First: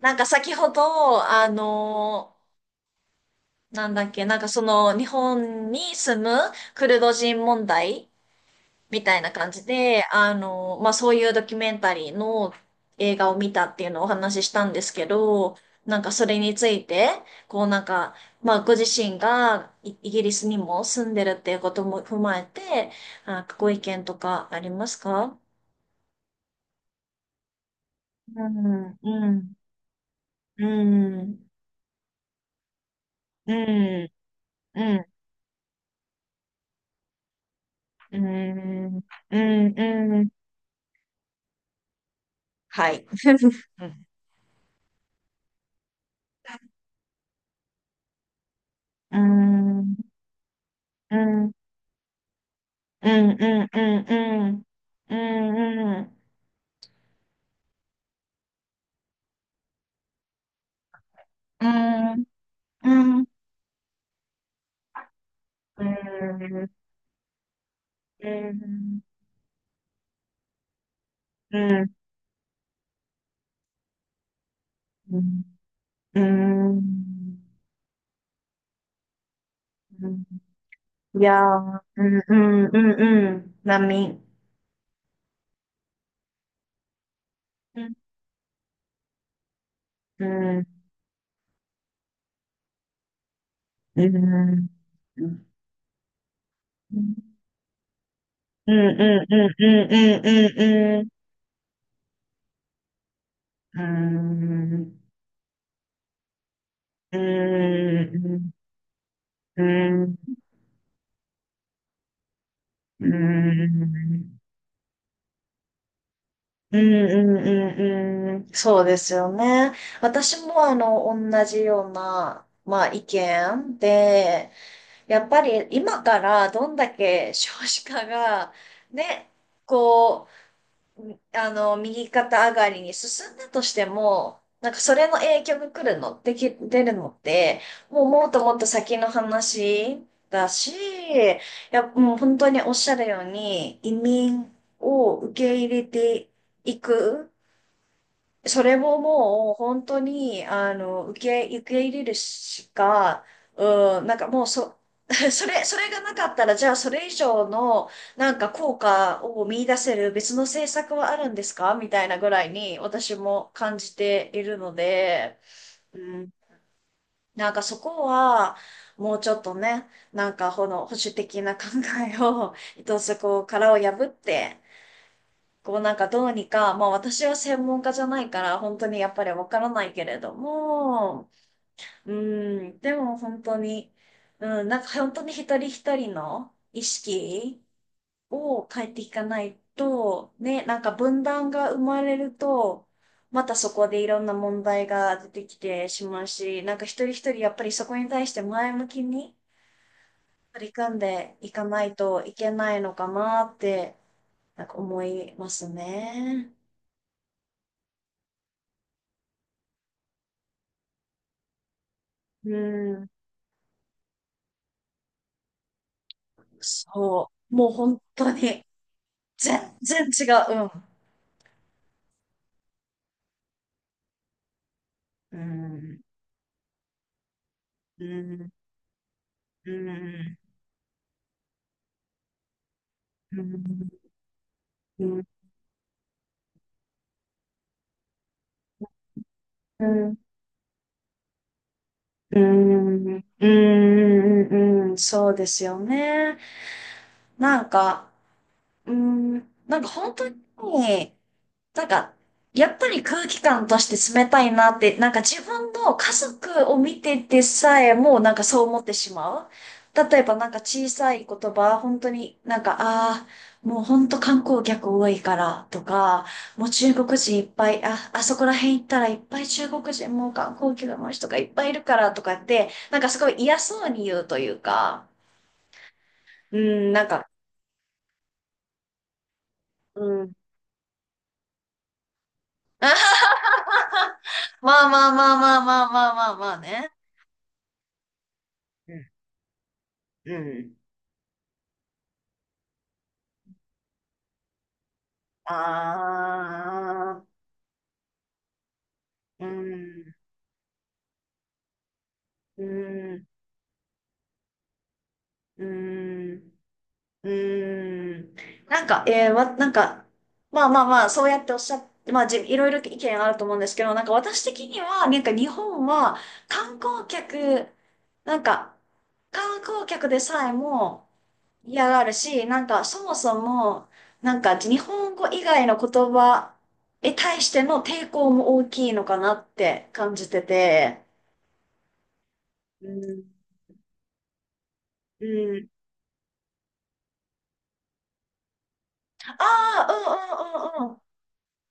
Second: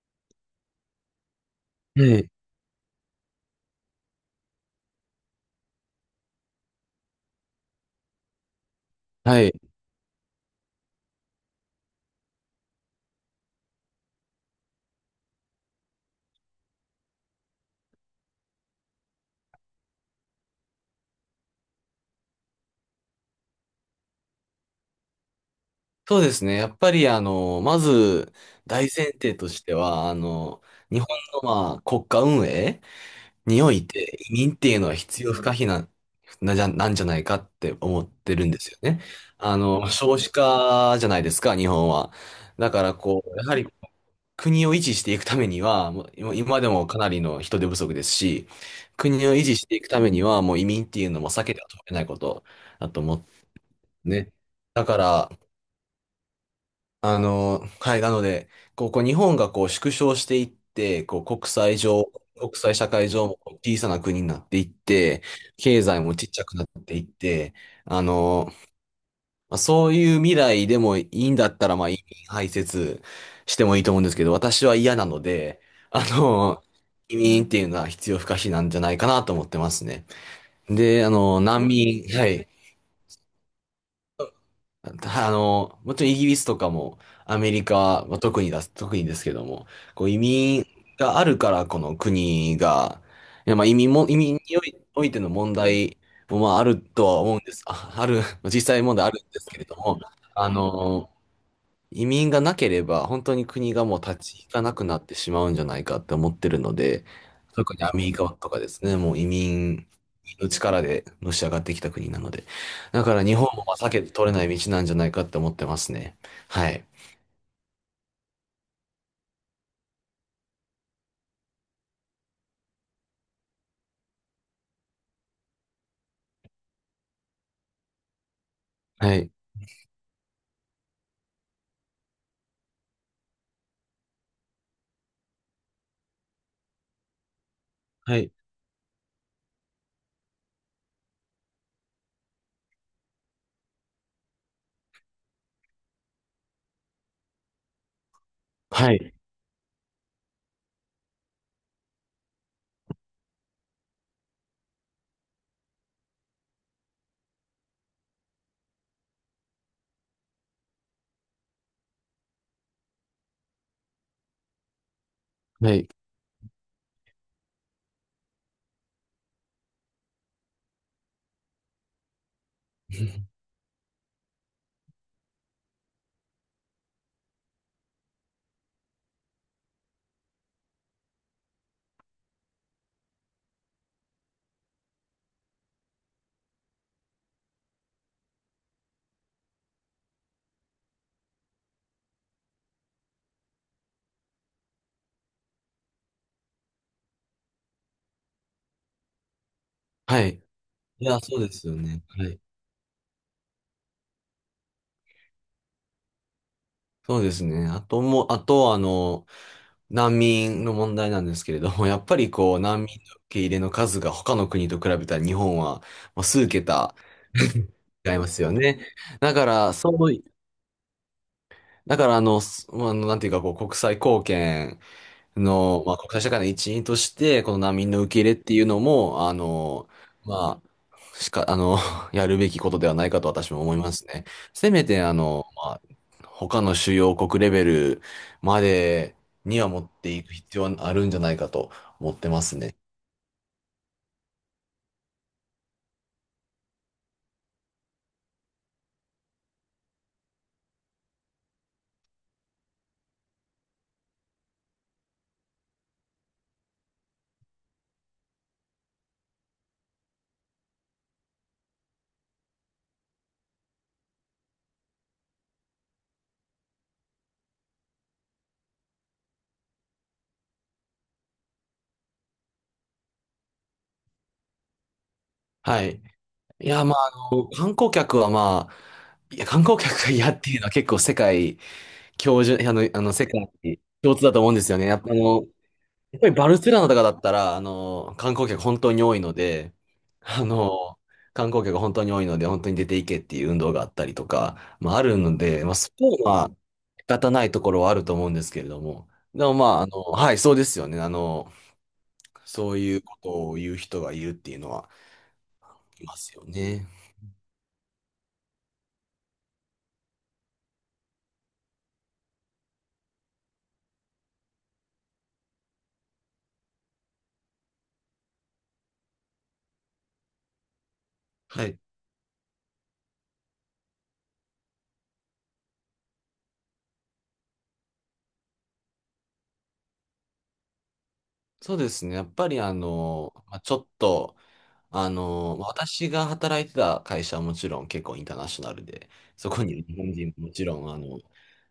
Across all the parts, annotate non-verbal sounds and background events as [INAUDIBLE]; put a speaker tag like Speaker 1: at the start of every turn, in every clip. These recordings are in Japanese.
Speaker 1: なんか先ほど、
Speaker 2: はい。
Speaker 1: なんだっけ、なんかその日本に住むクルド人問題みたいな
Speaker 2: は
Speaker 1: 感
Speaker 2: い。
Speaker 1: じで、まあそういうドキュメンタリーの映画を見たっていうのをお話ししたんですけど、なんかそれについて、こうなんか、まあご自身がイギリスにも住んでるっていうことも踏まえて、あ、ご意見とかありますか？
Speaker 2: そうですね。やっぱり、まず、
Speaker 1: う
Speaker 2: 大
Speaker 1: ん、
Speaker 2: 前
Speaker 1: う
Speaker 2: 提と
Speaker 1: ん、
Speaker 2: しては、
Speaker 1: う
Speaker 2: 日本
Speaker 1: ん、
Speaker 2: の、国家運営
Speaker 1: う
Speaker 2: におい
Speaker 1: ん、
Speaker 2: て、移民っていうの
Speaker 1: う
Speaker 2: は
Speaker 1: ん。
Speaker 2: 必要不可避な、なじゃ、なんじゃないかって思っ
Speaker 1: う
Speaker 2: てるんですよ
Speaker 1: ん
Speaker 2: ね。
Speaker 1: うん
Speaker 2: 少
Speaker 1: う
Speaker 2: 子
Speaker 1: ん。
Speaker 2: 化じゃないですか、日本は。だか
Speaker 1: は
Speaker 2: ら、
Speaker 1: い。
Speaker 2: やはり、国を維持していくためには、もう今でもかなりの人手不足ですし、
Speaker 1: う
Speaker 2: 国を維持していく
Speaker 1: ん
Speaker 2: ためには、もう移民っていう
Speaker 1: う
Speaker 2: のも避
Speaker 1: んうん
Speaker 2: けては通れないことだと
Speaker 1: う
Speaker 2: 思って
Speaker 1: んうんう
Speaker 2: ね。
Speaker 1: んう
Speaker 2: だか
Speaker 1: んう
Speaker 2: ら、
Speaker 1: んうん
Speaker 2: はい、なので、日本が縮小していって、国
Speaker 1: う
Speaker 2: 際上、
Speaker 1: ん
Speaker 2: 国際社会上も小さな国になっていって、経
Speaker 1: うん
Speaker 2: 済もちっちゃ
Speaker 1: うん。
Speaker 2: くなっていって、あの、そういう未来でもいいんだったら、まあ、移民排斥してもいいと思うんですけど、私は嫌なので、あ
Speaker 1: う
Speaker 2: の、
Speaker 1: んう
Speaker 2: 移民っていうのは必要不可避なんじゃないかなと思ってますね。
Speaker 1: ん。
Speaker 2: で、
Speaker 1: いや、
Speaker 2: 難
Speaker 1: う
Speaker 2: 民、
Speaker 1: ん
Speaker 2: は
Speaker 1: う
Speaker 2: い。
Speaker 1: んうんうん。波、
Speaker 2: [LAUGHS] たあの、もちろんイギリスとかもアメリカ
Speaker 1: うん
Speaker 2: はまあ特にですけども、移
Speaker 1: う
Speaker 2: 民
Speaker 1: ん
Speaker 2: があるからこの国が、いやまあ移民
Speaker 1: う
Speaker 2: も、
Speaker 1: ん
Speaker 2: 移
Speaker 1: うん
Speaker 2: 民
Speaker 1: う
Speaker 2: におい、
Speaker 1: ん
Speaker 2: おいての問題もまああるとは思うんです。あ、ある、[LAUGHS] 実
Speaker 1: うん
Speaker 2: 際問題あるん
Speaker 1: うんう
Speaker 2: です
Speaker 1: ん
Speaker 2: けれ
Speaker 1: う
Speaker 2: ども、
Speaker 1: ん
Speaker 2: あ
Speaker 1: うんう
Speaker 2: の、移民がなければ、本当に国がもう立ち行かなくなってしまうんじゃないかって思ってるので、特にアメリカとかですね、もう移
Speaker 1: ん。
Speaker 2: 民
Speaker 1: うん。
Speaker 2: の力でのし上がってきた国なので。だ
Speaker 1: うー
Speaker 2: から日本もまあ避けて取れ
Speaker 1: ん。
Speaker 2: ない道なんじゃないかって思ってますね。は
Speaker 1: うん
Speaker 2: い。
Speaker 1: うんうんうん。そうですよね。私も同じような、まあ意見で、やっぱり今からどんだけ少子化が、
Speaker 2: はい。
Speaker 1: ね、こう、右肩上がりに進んだとしても、なんかそれの影響が来るの、出るのって、もう
Speaker 2: は
Speaker 1: もっ
Speaker 2: い。
Speaker 1: ともっと先の話だし、いや、もう本当におっしゃるように、移民を受け入れていく。それ
Speaker 2: は
Speaker 1: も
Speaker 2: い。
Speaker 1: もう本当に、受け入れるしか、うん、なんかもうそ、[LAUGHS] それがなかったら、じゃあそれ以上の、なんか効果を見出せる別の政策はあるんですかみたいなぐらいに私も感じているので、
Speaker 2: はい。
Speaker 1: うん、なんかそこは、もうちょっとね、なんかこの保守的な考えを、[LAUGHS] 一つこ
Speaker 2: [LAUGHS]
Speaker 1: う殻を破って、こうなんかどうにか、まあ私は専門家じゃないから本当にやっぱりわからないけれども、うん、でも本当に、うん、なんか本当に一人一人の意識を変えていかないと、ね、なんか分断が生まれると、またそこでいろんな問題が出てきてしまうし、なんか一人一人やっぱりそこに対して前向きに
Speaker 2: はい。
Speaker 1: 取り組ん
Speaker 2: いや、
Speaker 1: で
Speaker 2: そう
Speaker 1: い
Speaker 2: で
Speaker 1: か
Speaker 2: すよ
Speaker 1: ない
Speaker 2: ね。
Speaker 1: と
Speaker 2: は
Speaker 1: い
Speaker 2: い。
Speaker 1: けないのかなって、なんか思いますね。
Speaker 2: そうですね。あともう、あと、あの、難民の問題なんですけれども、[LAUGHS] やっぱり
Speaker 1: う
Speaker 2: 難民
Speaker 1: ん。
Speaker 2: の受け入れの数が他の国と比べたら日本は、まあ、数桁
Speaker 1: そう。もう本
Speaker 2: [LAUGHS] 違いま
Speaker 1: 当
Speaker 2: すよ
Speaker 1: に、
Speaker 2: ね。だから、
Speaker 1: 全
Speaker 2: そ
Speaker 1: 然
Speaker 2: う
Speaker 1: 違
Speaker 2: い、
Speaker 1: う。
Speaker 2: だから、あの、すあの、なんていうか、国際貢献
Speaker 1: う
Speaker 2: の、まあ、
Speaker 1: ん。
Speaker 2: 国際社会の一員として、この難民の
Speaker 1: う
Speaker 2: 受け入れっ
Speaker 1: ん。
Speaker 2: ていうのも、あ
Speaker 1: う
Speaker 2: の、
Speaker 1: ん。
Speaker 2: まあ、しか、あの、[LAUGHS] やるべきことではないかと
Speaker 1: う
Speaker 2: 私も思いま
Speaker 1: ん。
Speaker 2: すね。せめて、
Speaker 1: うん。
Speaker 2: 他の主要国レベルまでには持
Speaker 1: う
Speaker 2: って
Speaker 1: ん。
Speaker 2: いく必要はあるんじゃないかと思って
Speaker 1: う
Speaker 2: ますね。
Speaker 1: ん。うん。うん。そうですよね。なんか、うん。なんか本当に、なんか、やっぱり空気感として冷たいなって、なんか自分の家族を見ててさえもなんかそう思ってしまう。例えばなんか小さい言葉、本当になんか、ああ、もう本当観光客多いからとか、もう中国人いっぱい、あ、あそこら辺行ったらいっぱい中国人もう観光客の人がいっぱいいるからとかって、なんかすごい嫌そうに言うというか、
Speaker 2: はい。
Speaker 1: う
Speaker 2: いや、
Speaker 1: ん、なんか、
Speaker 2: 観光客はまあ、いや、観光客
Speaker 1: う
Speaker 2: が嫌
Speaker 1: ん。
Speaker 2: っていうのは結構世界教授、あの、あの、
Speaker 1: [LAUGHS]
Speaker 2: 世界共通だと思うんですよね。
Speaker 1: まあ
Speaker 2: やっ
Speaker 1: ま
Speaker 2: ぱ
Speaker 1: あまあまあまあまあ
Speaker 2: やっ
Speaker 1: ま
Speaker 2: ぱり
Speaker 1: あ
Speaker 2: バ
Speaker 1: ま
Speaker 2: ル
Speaker 1: あ
Speaker 2: セロナ
Speaker 1: ね。
Speaker 2: とかだったら、観光客本当
Speaker 1: う
Speaker 2: に
Speaker 1: ん。
Speaker 2: 多いので、
Speaker 1: う
Speaker 2: あ
Speaker 1: ん。
Speaker 2: の、観光客本当に多いので、本当に出ていけっていう運動があったりとか、まあ、あるので、まあ、そこはまあ仕
Speaker 1: ああ、
Speaker 2: 方ないところはあると思うんですけれども、で
Speaker 1: う
Speaker 2: もまあ、
Speaker 1: ん、
Speaker 2: はい、そうですよね。
Speaker 1: う
Speaker 2: そういうこ
Speaker 1: ん、
Speaker 2: とを言う人がいるっていうのは
Speaker 1: う
Speaker 2: いますよ
Speaker 1: ん、
Speaker 2: ね。
Speaker 1: うん。なんか、なんか、まあまあまあ、そうやっておっしゃって、まあ、いろいろ意見あると思うんですけど、なんか私的には、なんか日本は観光客、なんか、観光客でさえも
Speaker 2: はい。
Speaker 1: 嫌がるし、なんかそもそも、なんか日本語以外の言葉に対しての抵抗も大きいのかなって感じてて、
Speaker 2: そうですね。やっぱり
Speaker 1: うん
Speaker 2: ちょっと、
Speaker 1: うん。
Speaker 2: 私が働いてた会社はもちろん結構インターナショナルで、そこにいる
Speaker 1: あ
Speaker 2: 日本人ももちろん、
Speaker 1: あ、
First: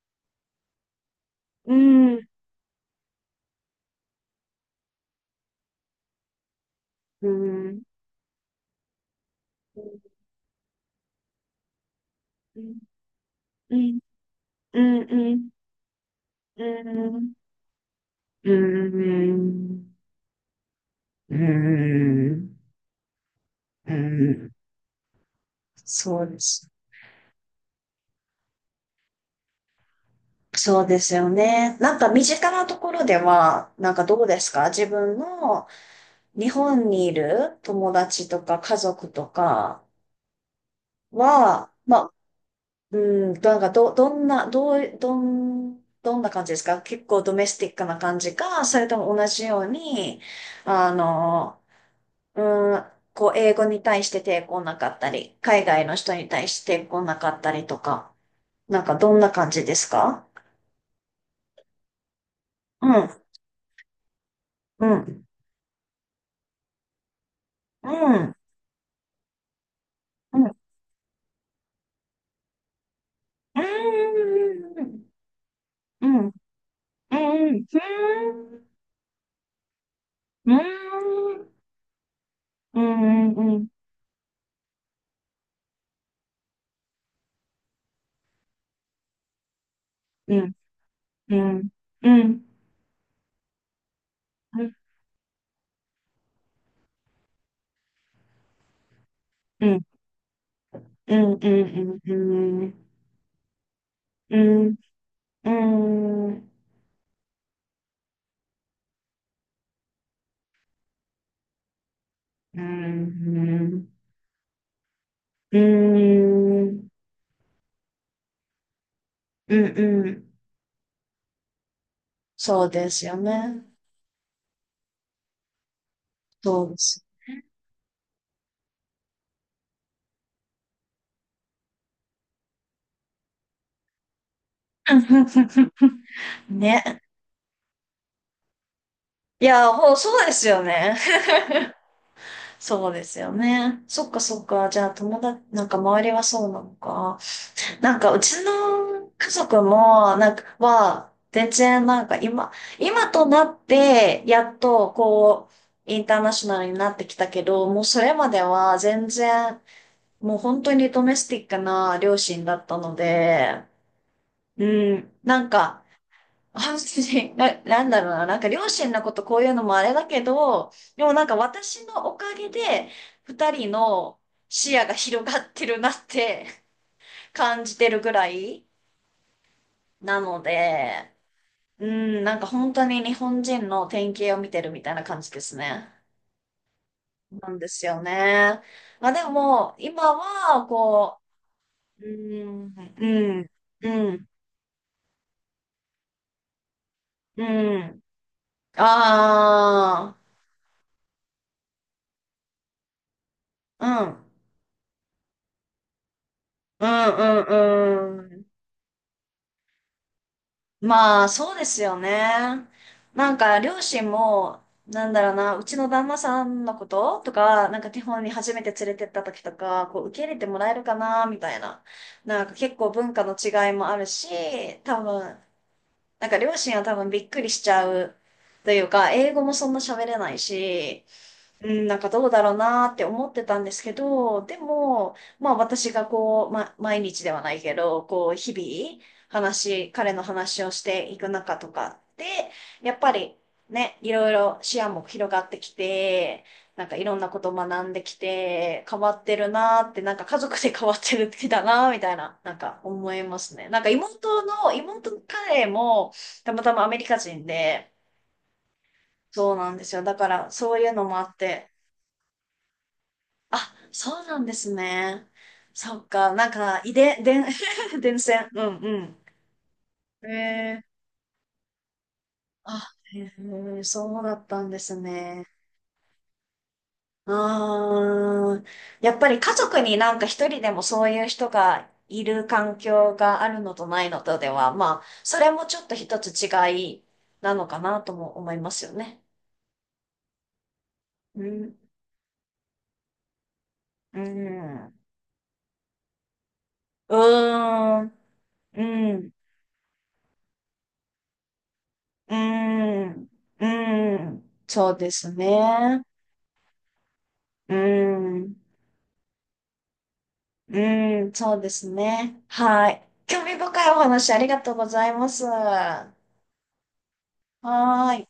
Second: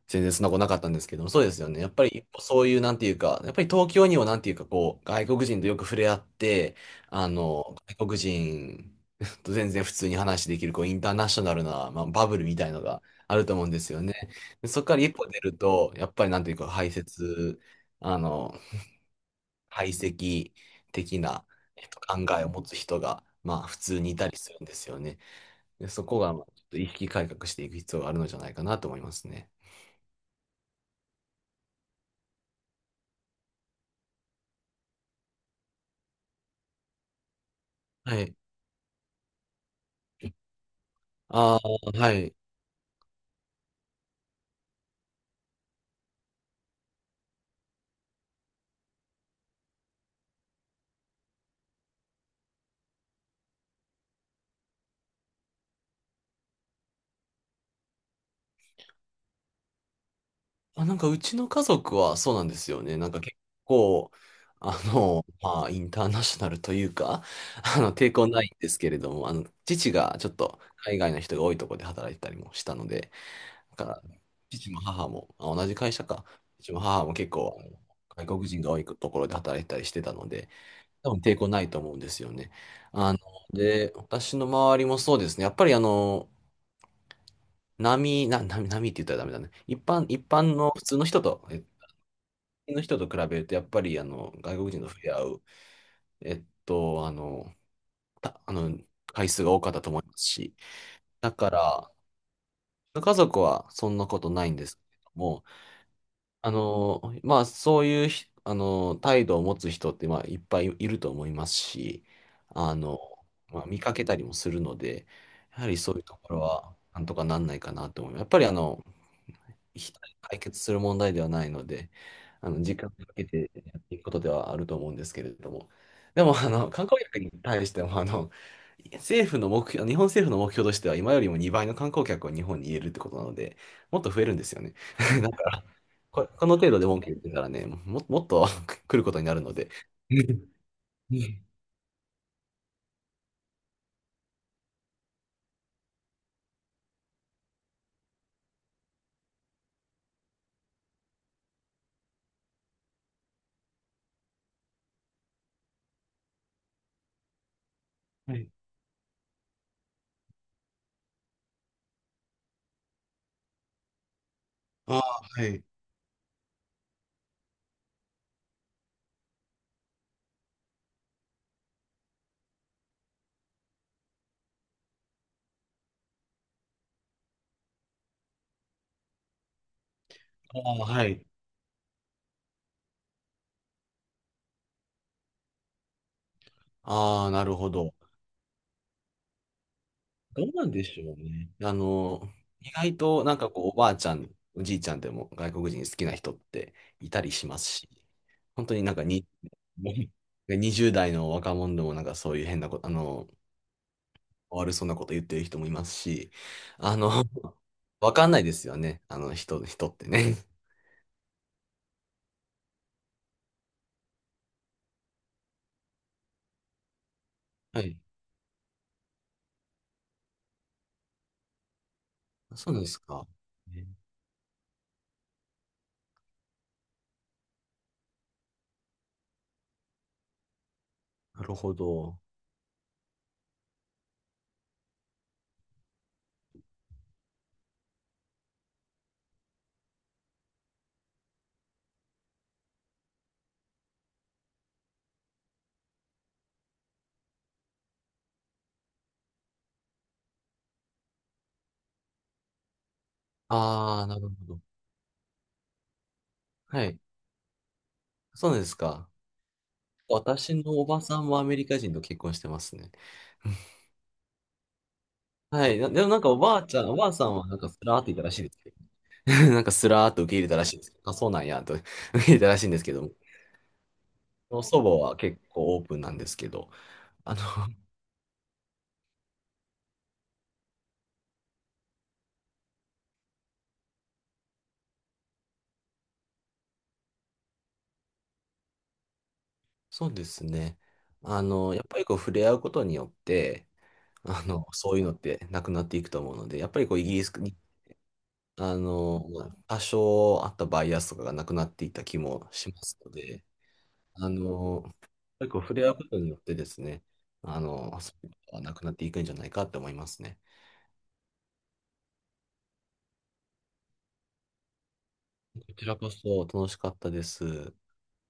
Speaker 2: 全然そんなことなかったんですけども、そうですよ
Speaker 1: う
Speaker 2: ね。やっぱ
Speaker 1: んう
Speaker 2: り
Speaker 1: ん
Speaker 2: そういう、なんていうか、やっぱり東京にもなんていうか、外国人とよく触れ合って、
Speaker 1: うんうん。
Speaker 2: 外国人と全然普通に話できる、インターナショナルな、まあ、バブルみ
Speaker 1: う
Speaker 2: たい
Speaker 1: ん。
Speaker 2: のがあると思うん
Speaker 1: う
Speaker 2: です
Speaker 1: ん。
Speaker 2: よね。でそ
Speaker 1: う
Speaker 2: こか
Speaker 1: ん。
Speaker 2: ら一歩
Speaker 1: う
Speaker 2: 出
Speaker 1: ん。
Speaker 2: ると、やっぱりなんていう
Speaker 1: う
Speaker 2: か、排
Speaker 1: ん。
Speaker 2: 泄、あ
Speaker 1: う
Speaker 2: の、排
Speaker 1: ん。
Speaker 2: 斥的
Speaker 1: う
Speaker 2: な、考えを
Speaker 1: ん。
Speaker 2: 持つ人が、まあ、普
Speaker 1: う
Speaker 2: 通にいたりす
Speaker 1: ん。
Speaker 2: るんですよね。で、そこ
Speaker 1: そう
Speaker 2: が、
Speaker 1: で
Speaker 2: まあちょっ
Speaker 1: す。
Speaker 2: と意識改革していく必要があるのじゃないかなと思いますね。
Speaker 1: そうですよね。なんか身近なところでは、なんかどうですか、自分の日本にいる友
Speaker 2: は
Speaker 1: 達
Speaker 2: い。
Speaker 1: とか家族とか
Speaker 2: ああ、
Speaker 1: は、ま、
Speaker 2: はい。
Speaker 1: なんかどんな感じですか？結構ドメスティックな感じか、それとも同じようにあのうんこう英語に対して抵抗なかったり、海外の人に対して抵抗なかったりとか、なんかどんな感じですか？
Speaker 2: あ、なんかうちの家族はそうなんですよ
Speaker 1: う
Speaker 2: ね。な
Speaker 1: ん
Speaker 2: んか結構、
Speaker 1: うん
Speaker 2: インターナショナルというか、[LAUGHS]
Speaker 1: う
Speaker 2: 抵抗
Speaker 1: ん
Speaker 2: ないんですけれども、父がちょっ
Speaker 1: うん
Speaker 2: と海外の人が多いところで働いてたりもしたので、
Speaker 1: う
Speaker 2: だから、父も
Speaker 1: ん
Speaker 2: 母も、あ、同じ会社
Speaker 1: うんう
Speaker 2: か。
Speaker 1: ん
Speaker 2: 父も母も結
Speaker 1: う
Speaker 2: 構、外
Speaker 1: ん
Speaker 2: 国人が多いところで働いたりしてたので、
Speaker 1: うん
Speaker 2: 多分抵抗ないと思うんですよね。
Speaker 1: う
Speaker 2: あの、
Speaker 1: んうん
Speaker 2: で、私の周りもそうですね。やっぱり波、な、波、波って言ったらダメだね。一般、一
Speaker 1: うん
Speaker 2: 般の普通の人
Speaker 1: うん
Speaker 2: と、
Speaker 1: う
Speaker 2: え、
Speaker 1: ん
Speaker 2: 普
Speaker 1: うんうん
Speaker 2: 通の人と比べると、やっぱり外
Speaker 1: う
Speaker 2: 国
Speaker 1: ん
Speaker 2: 人と触れ合う、えっと、あの、た、あの、回数が多
Speaker 1: う
Speaker 2: かった
Speaker 1: ん
Speaker 2: と思いますし、
Speaker 1: う
Speaker 2: だ
Speaker 1: んう
Speaker 2: から、
Speaker 1: んうん
Speaker 2: 家族はそんなこと
Speaker 1: う
Speaker 2: ないんで
Speaker 1: ん
Speaker 2: すけども、
Speaker 1: うんうん
Speaker 2: あの、まあ、そういうひ、あの、態度を持つ人って、まあ、いっぱいいると思いますし、
Speaker 1: う
Speaker 2: あの、見
Speaker 1: ん
Speaker 2: かけたりもするので、やはりそういうところは、なんとかなんないかなと思います。やっぱり、
Speaker 1: うん
Speaker 2: 一人で
Speaker 1: うん。
Speaker 2: 解決する問題ではないので、
Speaker 1: そう
Speaker 2: 時間
Speaker 1: です
Speaker 2: をか
Speaker 1: よ
Speaker 2: けて
Speaker 1: ね。
Speaker 2: やっていくことではあると思うんですけれども。でも、
Speaker 1: そうで
Speaker 2: 観光
Speaker 1: す。
Speaker 2: 客に対しても、政府の目標、日本政府の目標としては、今よりも2倍の観光客を日本に入れるってことなので、もっと増えるんですよね。[LAUGHS] ここの程度で
Speaker 1: ね。
Speaker 2: 文句言ってたらね、もっと [LAUGHS] 来ることになる
Speaker 1: い
Speaker 2: ので。
Speaker 1: や、もう
Speaker 2: う
Speaker 1: そうです
Speaker 2: ん。
Speaker 1: よね。
Speaker 2: うん。
Speaker 1: そうですよね。そっかそっか。じゃあ友達、なんか周りはそうなのか。なんか、うちの家族も、なんか、全然なんか今、今となって、やっと、こう、インターナショナルになってきたけど、もうそれま
Speaker 2: は
Speaker 1: で
Speaker 2: い。
Speaker 1: は全然、もう本当にドメスティックな両親だったので、う
Speaker 2: ああ、
Speaker 1: ん、な
Speaker 2: は
Speaker 1: ん
Speaker 2: い。
Speaker 1: か、本当に、なんだろうな、なんか両親のことこういうのもあれだけど、でもなんか私のおかげで、二人の視野が広がってるなって感じてるぐらい、なの
Speaker 2: ああ、は
Speaker 1: で、
Speaker 2: い。
Speaker 1: うん、なんか本当に日本人の典型を見てるみたいな感じですね。
Speaker 2: ああ、な
Speaker 1: な
Speaker 2: る
Speaker 1: んで
Speaker 2: ほ
Speaker 1: す
Speaker 2: ど。
Speaker 1: よね。まあでも、今
Speaker 2: どう
Speaker 1: は、
Speaker 2: なんでしょう
Speaker 1: こ
Speaker 2: ね。
Speaker 1: う、う
Speaker 2: 意
Speaker 1: ん、
Speaker 2: 外となん
Speaker 1: う
Speaker 2: か
Speaker 1: ん、
Speaker 2: おばあち
Speaker 1: う
Speaker 2: ゃ
Speaker 1: ん、
Speaker 2: ん、おじいちゃんでも外国人好きな人っていたり
Speaker 1: う
Speaker 2: しますし、
Speaker 1: ん。
Speaker 2: 本当に[LAUGHS]
Speaker 1: あ
Speaker 2: 20代の若者でもなんかそういう変なこと、
Speaker 1: あ、うん、
Speaker 2: 悪そうなこと言ってる人もいますし、
Speaker 1: う
Speaker 2: あの、わ
Speaker 1: ん、う
Speaker 2: かん
Speaker 1: ん、う
Speaker 2: ない
Speaker 1: ん。
Speaker 2: ですよね。人ってね。
Speaker 1: まあ、そうですよね。なんか、両親も、なんだろうな、うちの旦那さんのこととか、なん
Speaker 2: は
Speaker 1: か
Speaker 2: い。
Speaker 1: 日本に初めて連れてった時とか、こう、受け入れてもらえるかな、みたいな。なんか
Speaker 2: そ
Speaker 1: 結
Speaker 2: うで
Speaker 1: 構
Speaker 2: す
Speaker 1: 文化
Speaker 2: か。
Speaker 1: の違いも
Speaker 2: ね。
Speaker 1: あるし、多分、なんか両親は多分びっくりしちゃうというか、英語もそんな喋れないし、
Speaker 2: なる
Speaker 1: う
Speaker 2: ほ
Speaker 1: ん、なんか
Speaker 2: ど。
Speaker 1: どうだろうなーって思ってたんですけど、でも、まあ私がこう、毎日ではないけど、こう、日々、彼の話をしていく中とかで、やっぱりね、いろいろ視野も広がってきて、なんかいろんなこと学んできて、変わってるなーって、なんか家族で変わってる時だなーみたいな、なんか思いますね。なんか
Speaker 2: ああ、なるほど。
Speaker 1: 妹の彼も、たまたま
Speaker 2: は
Speaker 1: アメ
Speaker 2: い。
Speaker 1: リカ人で、
Speaker 2: そうですか。
Speaker 1: そうなんですよ。だから、
Speaker 2: 私の
Speaker 1: そう
Speaker 2: お
Speaker 1: いう
Speaker 2: ば
Speaker 1: のも
Speaker 2: さ
Speaker 1: あ
Speaker 2: ん
Speaker 1: っ
Speaker 2: もアメリ
Speaker 1: て、
Speaker 2: カ人と結婚してますね。
Speaker 1: あ、
Speaker 2: [LAUGHS]
Speaker 1: そうなんですね。
Speaker 2: はい。な
Speaker 1: そ
Speaker 2: で
Speaker 1: っ
Speaker 2: もなんか
Speaker 1: か、
Speaker 2: お
Speaker 1: なん
Speaker 2: ばあち
Speaker 1: か、
Speaker 2: ゃん、
Speaker 1: 遺
Speaker 2: おばあ
Speaker 1: 伝、
Speaker 2: さん
Speaker 1: 伝、
Speaker 2: はなんかスラー
Speaker 1: [LAUGHS]
Speaker 2: って言っ
Speaker 1: 伝
Speaker 2: たらしい
Speaker 1: 染。
Speaker 2: です
Speaker 1: う
Speaker 2: けど
Speaker 1: ん。
Speaker 2: ね。[LAUGHS] なんかスラーっと
Speaker 1: う
Speaker 2: 受
Speaker 1: ん。
Speaker 2: け入れたらしい
Speaker 1: え
Speaker 2: ですけ
Speaker 1: ー、
Speaker 2: ど。あ、そうなんや、と [LAUGHS] 受け入れたらしいんです
Speaker 1: あ、
Speaker 2: けど。
Speaker 1: へー、そうだったんで
Speaker 2: 祖母
Speaker 1: す
Speaker 2: は結
Speaker 1: ね。
Speaker 2: 構オープンなんですけど。あの、[LAUGHS]
Speaker 1: ああ、やっぱり家族になんか一人でもそういう人がいる環境があるのとないのとでは、まあ、それもちょっと一つ違いなのかなとも思いますよね。
Speaker 2: そうですね。
Speaker 1: うん、
Speaker 2: やっぱり触れ合うことによって、
Speaker 1: うん、
Speaker 2: そういうのってなくなっていくと思うので、やっぱりイギ
Speaker 1: う
Speaker 2: リス、日
Speaker 1: ーん、
Speaker 2: あ
Speaker 1: う
Speaker 2: の、
Speaker 1: ん、
Speaker 2: まあ多少あったバイアスとかがなくなっていった気
Speaker 1: う
Speaker 2: もしますの
Speaker 1: ん、
Speaker 2: で、
Speaker 1: う
Speaker 2: あ
Speaker 1: ん、
Speaker 2: の、
Speaker 1: そうです
Speaker 2: 結構触れ合う
Speaker 1: ね。
Speaker 2: ことによってですね、
Speaker 1: うー
Speaker 2: そういうこ
Speaker 1: ん。
Speaker 2: とはなくなっていくんじゃないかって思いますね。
Speaker 1: うーん、そうですね。はい。興味深いお話ありがとうございます。
Speaker 2: こちらこ
Speaker 1: は
Speaker 2: そ楽しかったです。
Speaker 1: ーい。